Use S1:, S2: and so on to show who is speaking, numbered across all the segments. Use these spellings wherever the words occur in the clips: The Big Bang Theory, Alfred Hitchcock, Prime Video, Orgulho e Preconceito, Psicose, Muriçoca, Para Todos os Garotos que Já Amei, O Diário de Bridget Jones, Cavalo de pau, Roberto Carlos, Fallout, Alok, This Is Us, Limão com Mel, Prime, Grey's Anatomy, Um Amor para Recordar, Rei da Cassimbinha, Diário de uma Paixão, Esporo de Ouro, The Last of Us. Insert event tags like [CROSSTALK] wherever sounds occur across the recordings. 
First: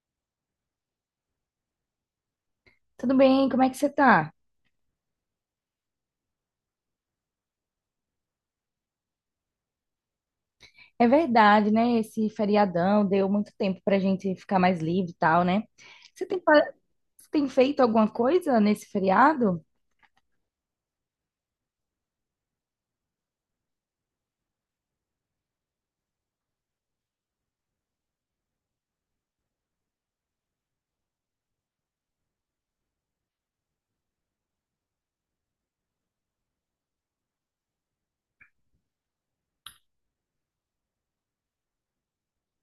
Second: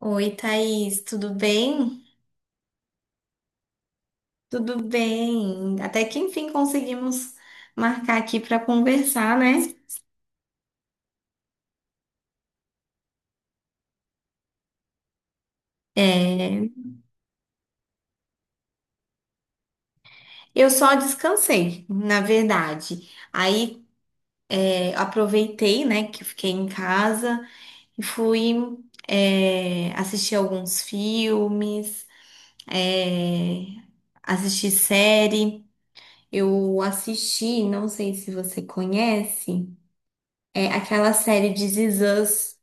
S1: Oi, Thaís, tudo bem?
S2: Tudo bem? Como é que você tá?
S1: Tudo bem. Até que enfim conseguimos marcar aqui para conversar, né?
S2: É verdade, né? Esse feriadão deu muito tempo pra gente ficar mais livre e tal, né? Você tem, pa-
S1: É,
S2: você tem feito alguma coisa nesse feriado?
S1: eu só descansei, na verdade. Aí aproveitei, né, que eu fiquei em casa e fui assistir alguns filmes, é, assistir série. Eu assisti, não sei se você conhece, é aquela série de This Is Us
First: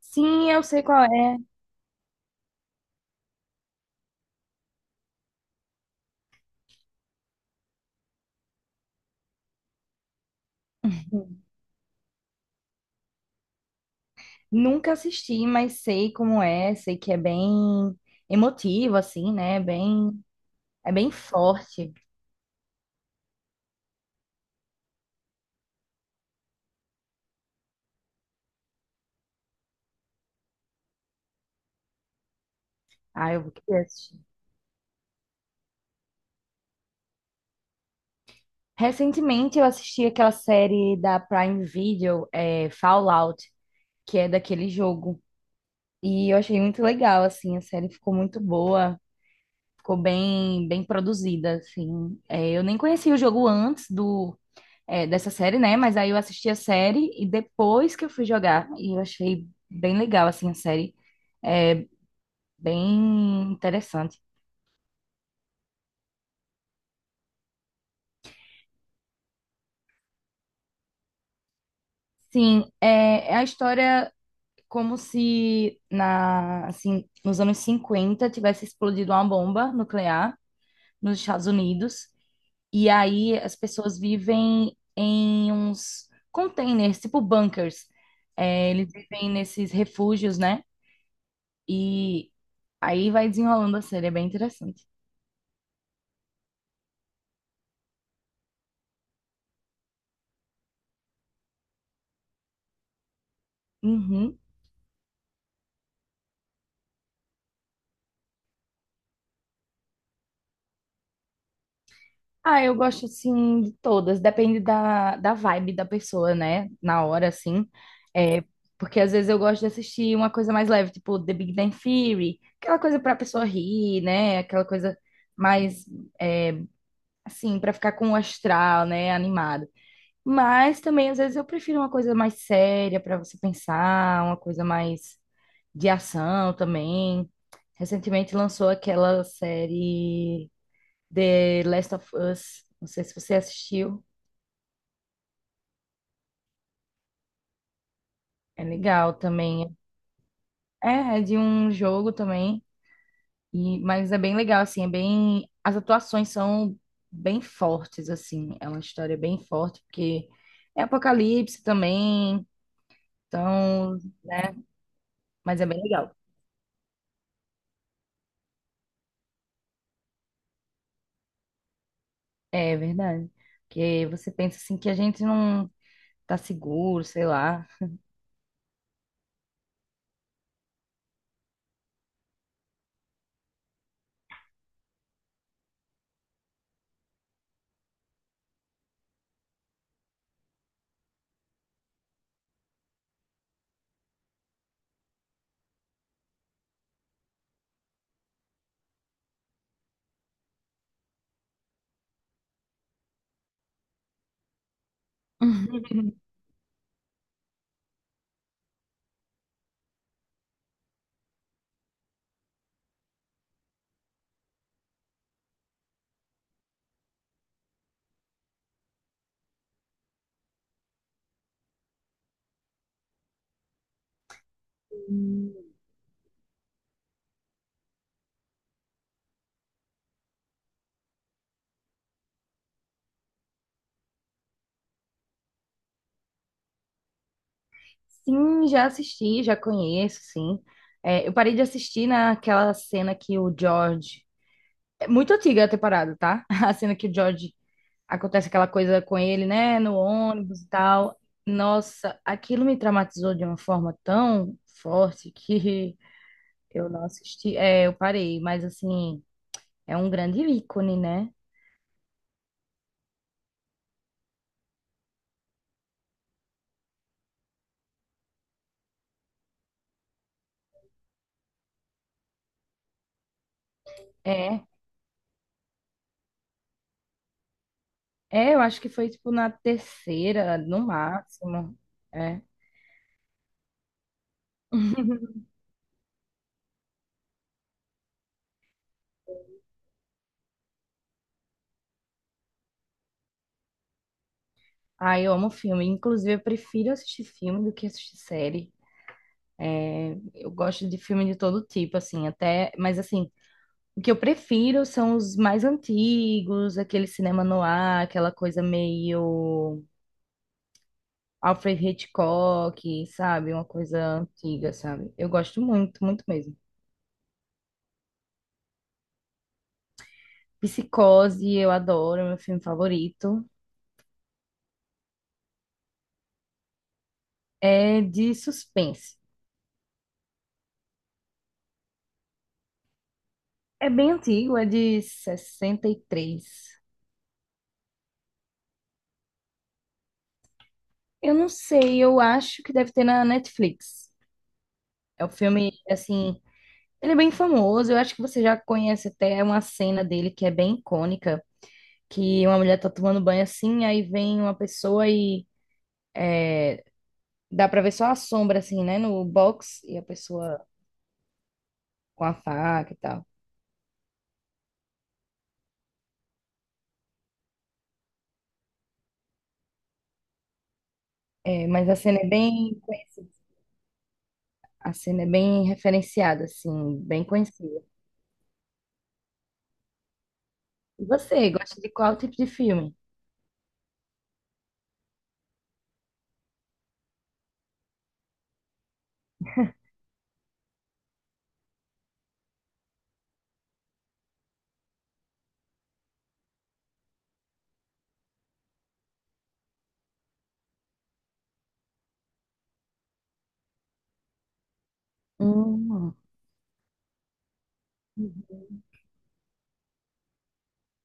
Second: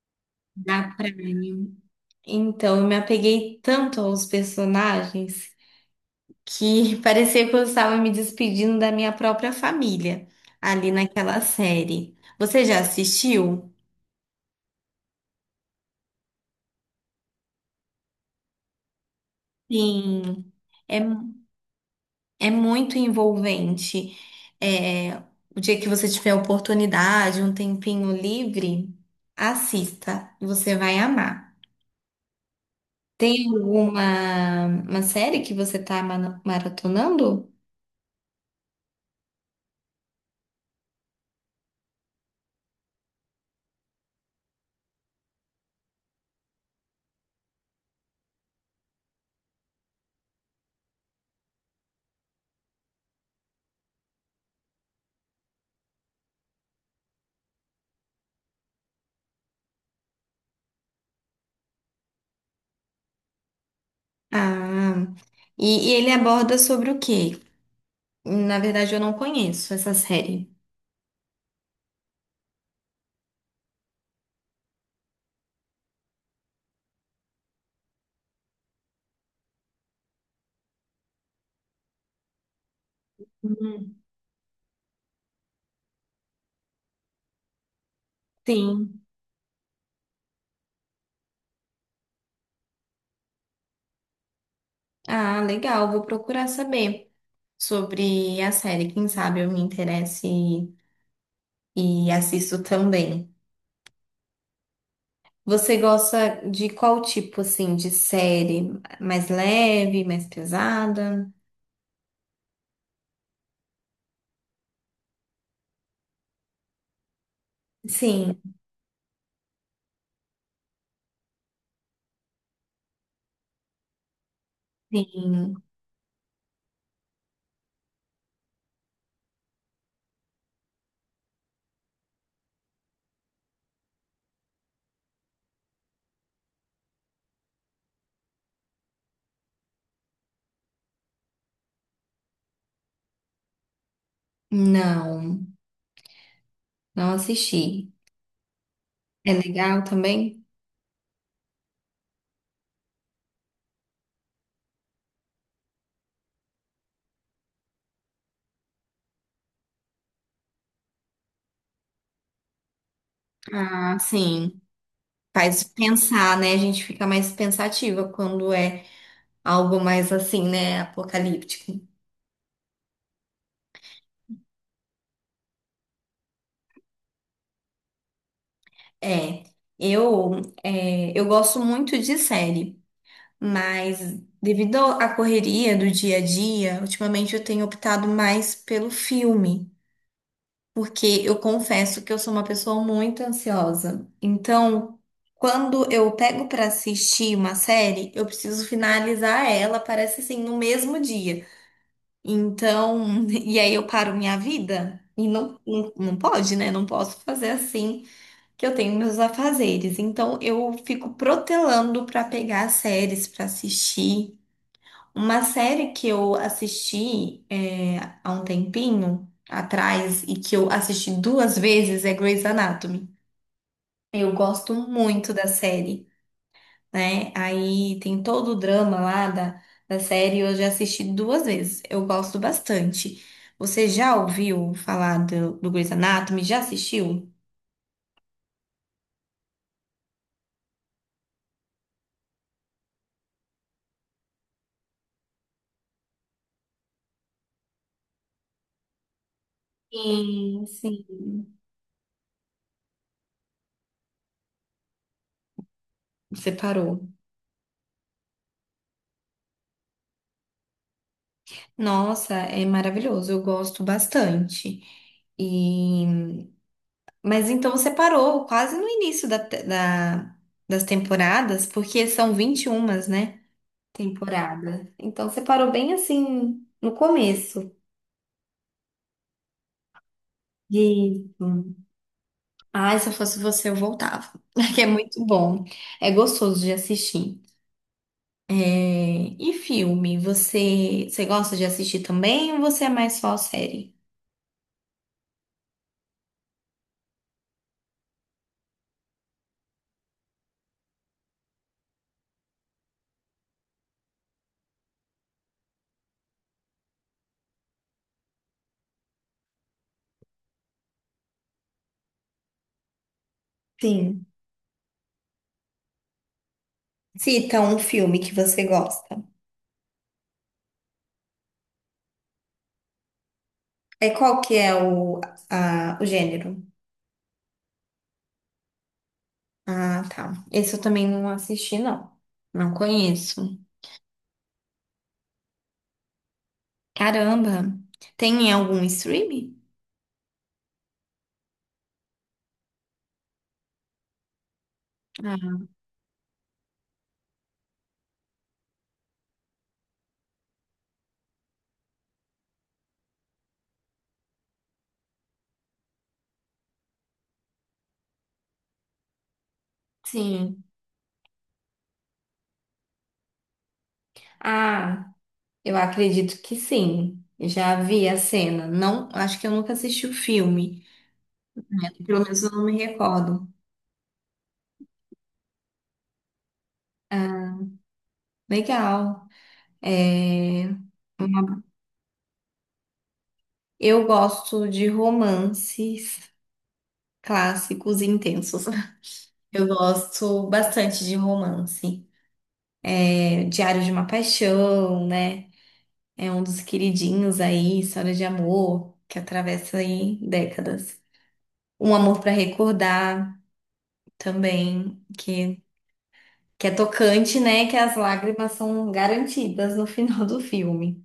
S2: Sim, eu sei
S1: da
S2: qual é.
S1: Prime. Então, eu me apeguei tanto aos personagens que [LAUGHS] parecia que eu estava me despedindo da minha própria família ali naquela série. Você já assistiu?
S2: Nunca assisti, mas sei como é. Sei que é bem emotivo, assim, né? Bem,
S1: Sim,
S2: é
S1: é,
S2: bem forte.
S1: é muito envolvente. É, o dia que você tiver oportunidade, um tempinho livre, assista, você vai amar.
S2: Ah, eu
S1: Tem
S2: vou querer assistir.
S1: alguma uma série que você está maratonando?
S2: Recentemente eu assisti aquela série da Prime Video, Fallout, que é daquele jogo. E eu achei muito legal, assim, a série ficou muito boa, ficou bem produzida, assim. É, eu nem conhecia o jogo antes dessa série, né? Mas aí eu assisti a série e depois que eu fui jogar, e eu achei bem legal, assim, a série, É, bem interessante.
S1: Ah, e ele aborda sobre o quê? Na verdade, eu não conheço essa série.
S2: Sim, é a história como se assim, nos anos 50 tivesse explodido uma bomba nuclear nos Estados Unidos. E aí as
S1: Hum.
S2: pessoas vivem em uns containers, tipo bunkers. É, eles
S1: Sim.
S2: vivem nesses refúgios, né? E aí vai desenrolando a série, é bem interessante.
S1: Ah, legal. Vou procurar saber sobre a série. Quem sabe eu me interesse e assisto também.
S2: Uhum.
S1: Você gosta de qual tipo, assim, de série? Mais leve, mais pesada?
S2: Ah, eu gosto assim de todas, depende da vibe da pessoa, né? Na hora, assim.
S1: Sim,
S2: É, porque às vezes eu gosto de assistir uma coisa mais leve, tipo The Big Bang Theory, aquela coisa pra pessoa rir, né? Aquela coisa
S1: sim.
S2: mais, é, assim, pra ficar com o astral, né? Animado. Mas também, às vezes, eu prefiro uma coisa mais séria para você pensar, uma coisa mais de ação também. Recentemente lançou aquela série The Last of Us. Não sei se você assistiu.
S1: Não, não assisti.
S2: É legal
S1: É
S2: também.
S1: legal também?
S2: É, é de um jogo também. Mas é bem legal, assim, é bem. As atuações são bem fortes, assim. É uma história bem forte, porque é apocalipse também.
S1: Ah,
S2: Então,
S1: sim.
S2: mas
S1: Faz
S2: é bem legal.
S1: pensar, né? A gente fica mais pensativa quando é algo mais assim, né? Apocalíptico.
S2: É verdade. Porque você pensa assim que a gente não tá seguro, sei lá.
S1: É, eu, eu gosto muito de série, mas devido à correria do dia a dia, ultimamente eu tenho optado mais pelo filme, porque eu confesso que eu sou uma pessoa muito ansiosa. Então, quando eu pego para assistir uma série, eu preciso finalizar ela, parece assim, no mesmo dia. Então, [LAUGHS] e aí eu paro minha vida? E não, não, não
S2: [LAUGHS]
S1: pode, né? Não posso fazer assim que eu tenho meus afazeres. Então eu fico protelando para pegar as séries para assistir. Uma série que eu assisti há um tempinho atrás e que eu assisti duas vezes é Grey's Anatomy. Eu gosto muito da série, né? Aí tem todo o drama lá da série, eu já assisti duas vezes. Eu gosto bastante. Você já ouviu falar do Grey's Anatomy? Já assistiu?
S2: Sim, já assisti, já conheço, sim. É, eu parei de assistir naquela cena que o George. É muito antiga a temporada, tá? [LAUGHS] A cena que o George acontece aquela coisa com ele, né? No ônibus
S1: Sim,
S2: e tal.
S1: sim.
S2: Nossa, aquilo me traumatizou de uma forma tão forte que
S1: Você
S2: [LAUGHS] eu
S1: parou.
S2: não assisti. É, eu parei, mas assim, é um grande ícone, né?
S1: Nossa, é maravilhoso, eu gosto bastante. E... Mas então você parou quase no início das temporadas, porque são 21, né?
S2: É.
S1: Temporada. Então você parou bem assim no começo.
S2: É, eu acho que foi tipo na terceira, no
S1: E
S2: máximo.
S1: hum,
S2: É.
S1: ai, se eu fosse você, eu voltava. [LAUGHS] Que é muito bom. É gostoso de assistir. É, e filme, você gosta de assistir também ou você é mais só série?
S2: Ah, eu amo filme. Inclusive, eu prefiro assistir filme do que assistir série. Eu gosto de filme de todo tipo, assim, até. Mas assim, o que eu prefiro são os mais antigos, aquele cinema no ar, aquela coisa meio Alfred Hitchcock, sabe? Uma coisa
S1: Sim.
S2: antiga, sabe? Eu gosto muito, muito mesmo.
S1: Cita um filme que você gosta.
S2: Psicose, eu adoro, é meu filme favorito.
S1: É qual que é o gênero?
S2: É de suspense.
S1: Ah, tá. Esse eu também não assisti, não. Não conheço.
S2: É bem antigo, é de 63.
S1: Caramba. Tem em algum streaming?
S2: Eu não sei, eu acho que deve ter na Netflix. É o
S1: Ah,
S2: filme, assim, ele é bem famoso. Eu acho que você já conhece até uma cena dele que é bem icônica, que uma mulher tá tomando banho assim, aí vem uma pessoa e dá pra ver só a sombra, assim, né, no box, e a pessoa
S1: sim.
S2: com a faca e tal.
S1: Ah, eu acredito que sim. Já vi a cena. Não, acho que eu nunca assisti o filme.
S2: É, mas a cena
S1: Pelo
S2: é
S1: menos eu não me
S2: bem conhecida.
S1: recordo.
S2: A cena é bem referenciada, assim, bem conhecida.
S1: Legal. É,
S2: E você, gosta de qual tipo de filme?
S1: eu gosto de romances clássicos e intensos. [LAUGHS] Eu gosto bastante de romance. Diário de uma Paixão, né? É um dos queridinhos aí, história de amor, que atravessa aí décadas. Um Amor para Recordar também,
S2: Hum.
S1: que é tocante, né? Que as lágrimas são garantidas no [LAUGHS] final do filme.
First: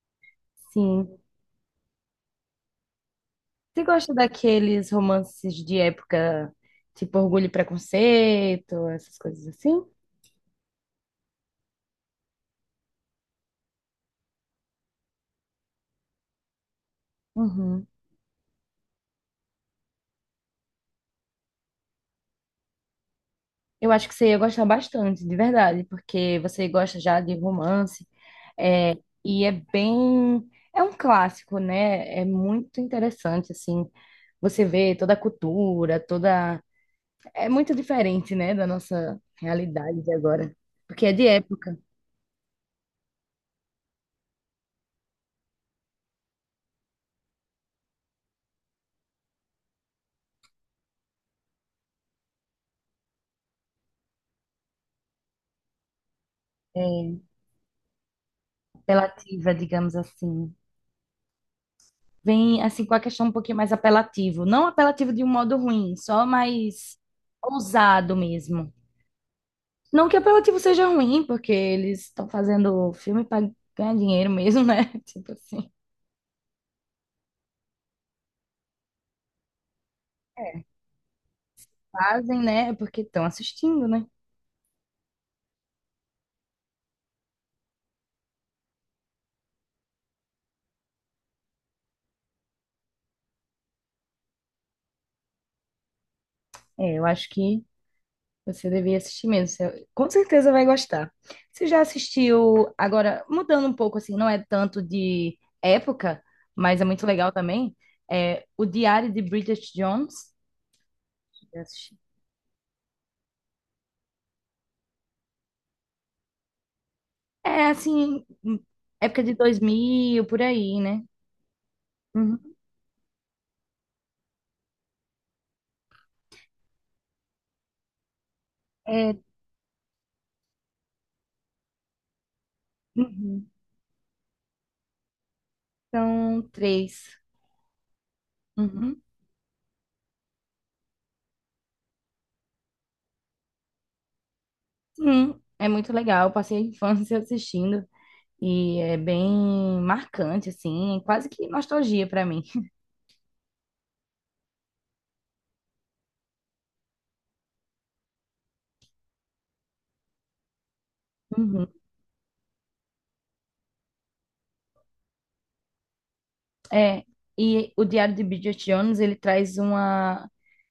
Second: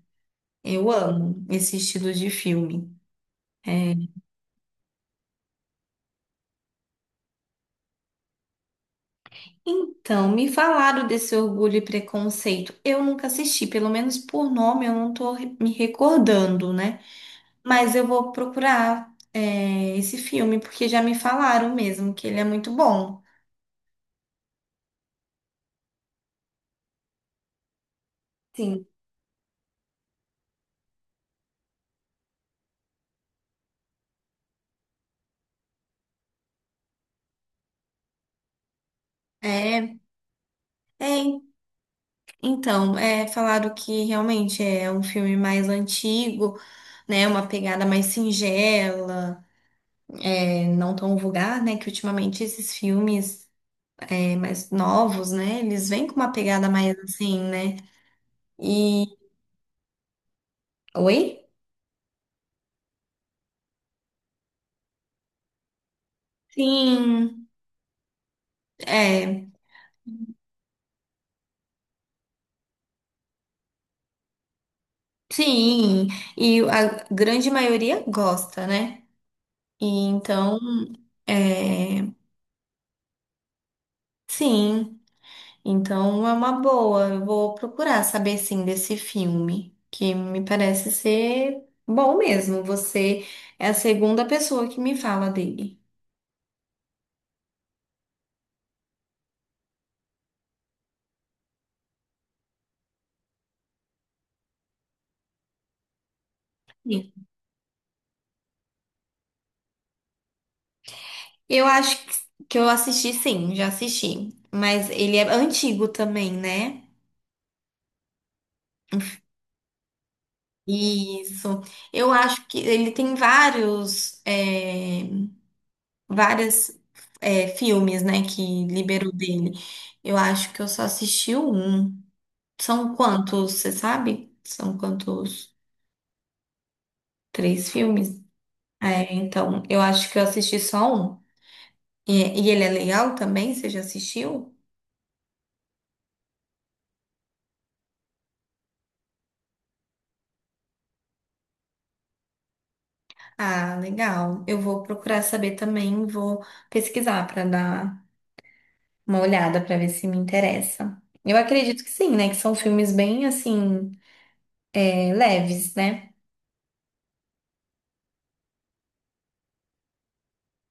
S1: Eu
S2: Sim.
S1: amo esse estilo de filme.
S2: Você
S1: É.
S2: gosta daqueles romances de época, tipo Orgulho e Preconceito, essas coisas assim?
S1: Então, me falaram desse Orgulho e Preconceito. Eu nunca assisti, pelo menos por nome eu não tô me recordando, né?
S2: Uhum.
S1: Mas eu vou procurar, esse filme, porque já me falaram mesmo que ele é muito bom.
S2: Eu acho que você ia gostar bastante, de verdade, porque você gosta já de romance,
S1: Sim.
S2: é, e é um clássico, né? É muito interessante, assim, você vê toda a cultura, toda, é muito diferente, né, da nossa
S1: É,
S2: realidade de agora, porque é de
S1: é,
S2: época,
S1: então, falaram que realmente é um filme mais antigo, né? Uma pegada mais singela, não tão vulgar, né? Que ultimamente esses filmes mais novos, né? Eles vêm com uma pegada mais
S2: é
S1: assim, né? E
S2: relativa, digamos assim.
S1: Oi?
S2: Vem assim com a questão um pouquinho mais apelativo. Não apelativo de um modo ruim, só mais
S1: sim,
S2: ousado mesmo.
S1: é,
S2: Não que apelativo seja ruim, porque eles estão fazendo filme para ganhar dinheiro mesmo, né? [LAUGHS] Tipo assim,
S1: sim. E a grande maioria gosta, né? E então. É,
S2: fazem, né? É, porque estão assistindo, né?
S1: sim, então é uma boa. Eu vou procurar saber sim desse filme, que me parece ser bom mesmo. Você é a segunda pessoa que me fala dele.
S2: É, eu acho que você deveria assistir mesmo. Você, com certeza vai gostar. Você já assistiu, agora, mudando um pouco assim, não é tanto de época, mas é muito
S1: Sim.
S2: legal também. É o Diário de Bridget Jones. Já
S1: Eu acho
S2: assisti?
S1: que eu assisti sim, já assisti, mas ele é antigo também, né?
S2: É assim, época de 2000 por aí, né?
S1: Isso. Eu acho
S2: Uhum.
S1: que ele tem vários, várias, filmes, né, que liberou
S2: É,
S1: dele. Eu acho que eu só assisti um. São
S2: uhum.
S1: quantos, você sabe? São quantos?
S2: São três.
S1: Três filmes?
S2: Uhum.
S1: É, então, eu acho que eu assisti só um. E, e ele é legal também? Você já assistiu?
S2: Sim, é muito legal. Eu passei a infância [LAUGHS] assistindo e é bem marcante, assim, quase que nostalgia pra mim. [LAUGHS]
S1: Ah, legal. Eu vou procurar saber também, vou pesquisar para dar uma olhada para ver se me interessa. Eu
S2: Uhum.
S1: acredito que sim, né? Que são filmes bem assim, leves, né?
S2: É, e o Diário de Bridget Jones, ele traz uma...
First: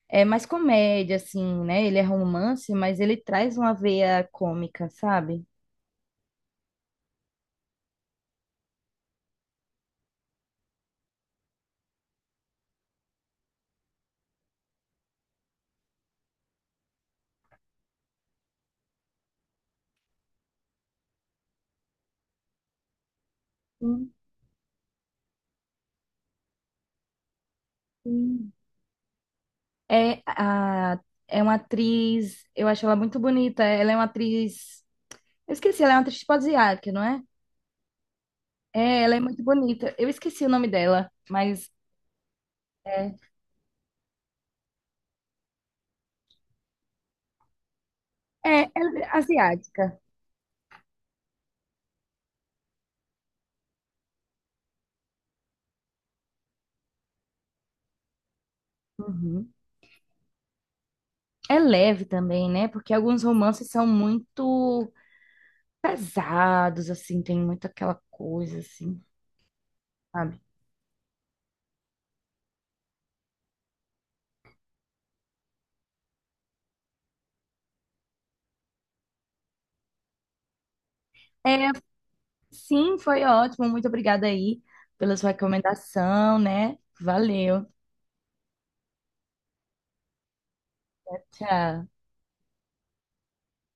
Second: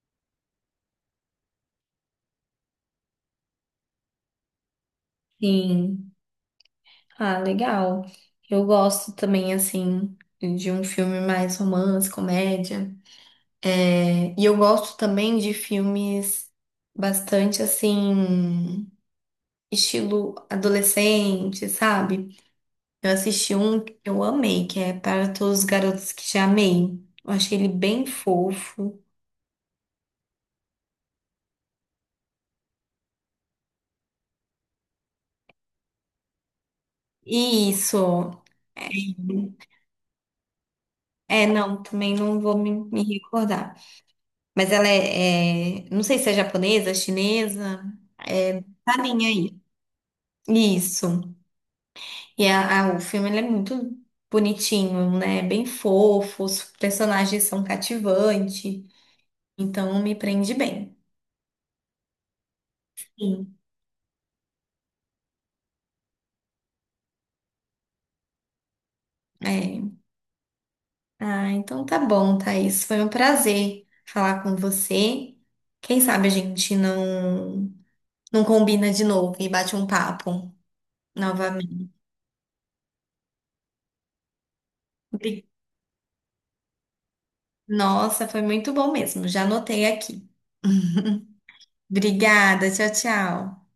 S2: É mais comédia, assim, né? Ele é romance, mas ele traz uma veia cômica, sabe?
S1: Sim. Ah, legal. Eu gosto também, assim, de um filme mais romance, comédia. É, e eu gosto também de filmes bastante assim, estilo adolescente, sabe? Eu assisti um que
S2: Sim,
S1: eu amei, que é Para Todos os Garotos que Já Amei. Eu achei ele bem
S2: sim.
S1: fofo.
S2: É, é uma atriz, eu acho ela muito bonita. Ela é uma atriz, eu esqueci, ela é uma atriz tipo asiática, não é?
S1: E isso.
S2: É, ela é muito bonita. Eu esqueci o nome dela,
S1: É,
S2: mas
S1: não, também não vou me
S2: é,
S1: recordar. Mas ela não sei se é japonesa, chinesa. É. Tá
S2: ela é
S1: nem aí.
S2: asiática.
S1: Isso. E o filme ele é muito bonitinho, né? Bem fofo, os personagens são cativantes,
S2: Uhum.
S1: então me prende bem.
S2: É leve também, né? Porque alguns
S1: Sim.
S2: romances são muito pesados, assim, tem muito aquela coisa, assim,
S1: É.
S2: sabe?
S1: Ah, então tá bom, Thaís. Foi um prazer falar com você. Quem sabe a gente não, não combina de novo e bate um papo
S2: É,
S1: novamente.
S2: sim, foi ótimo. Muito obrigada aí pela sua
S1: Obri-
S2: recomendação, né? Valeu.
S1: Nossa, foi muito bom mesmo. Já anotei aqui. [LAUGHS]
S2: Tchau.
S1: Obrigada, tchau, tchau.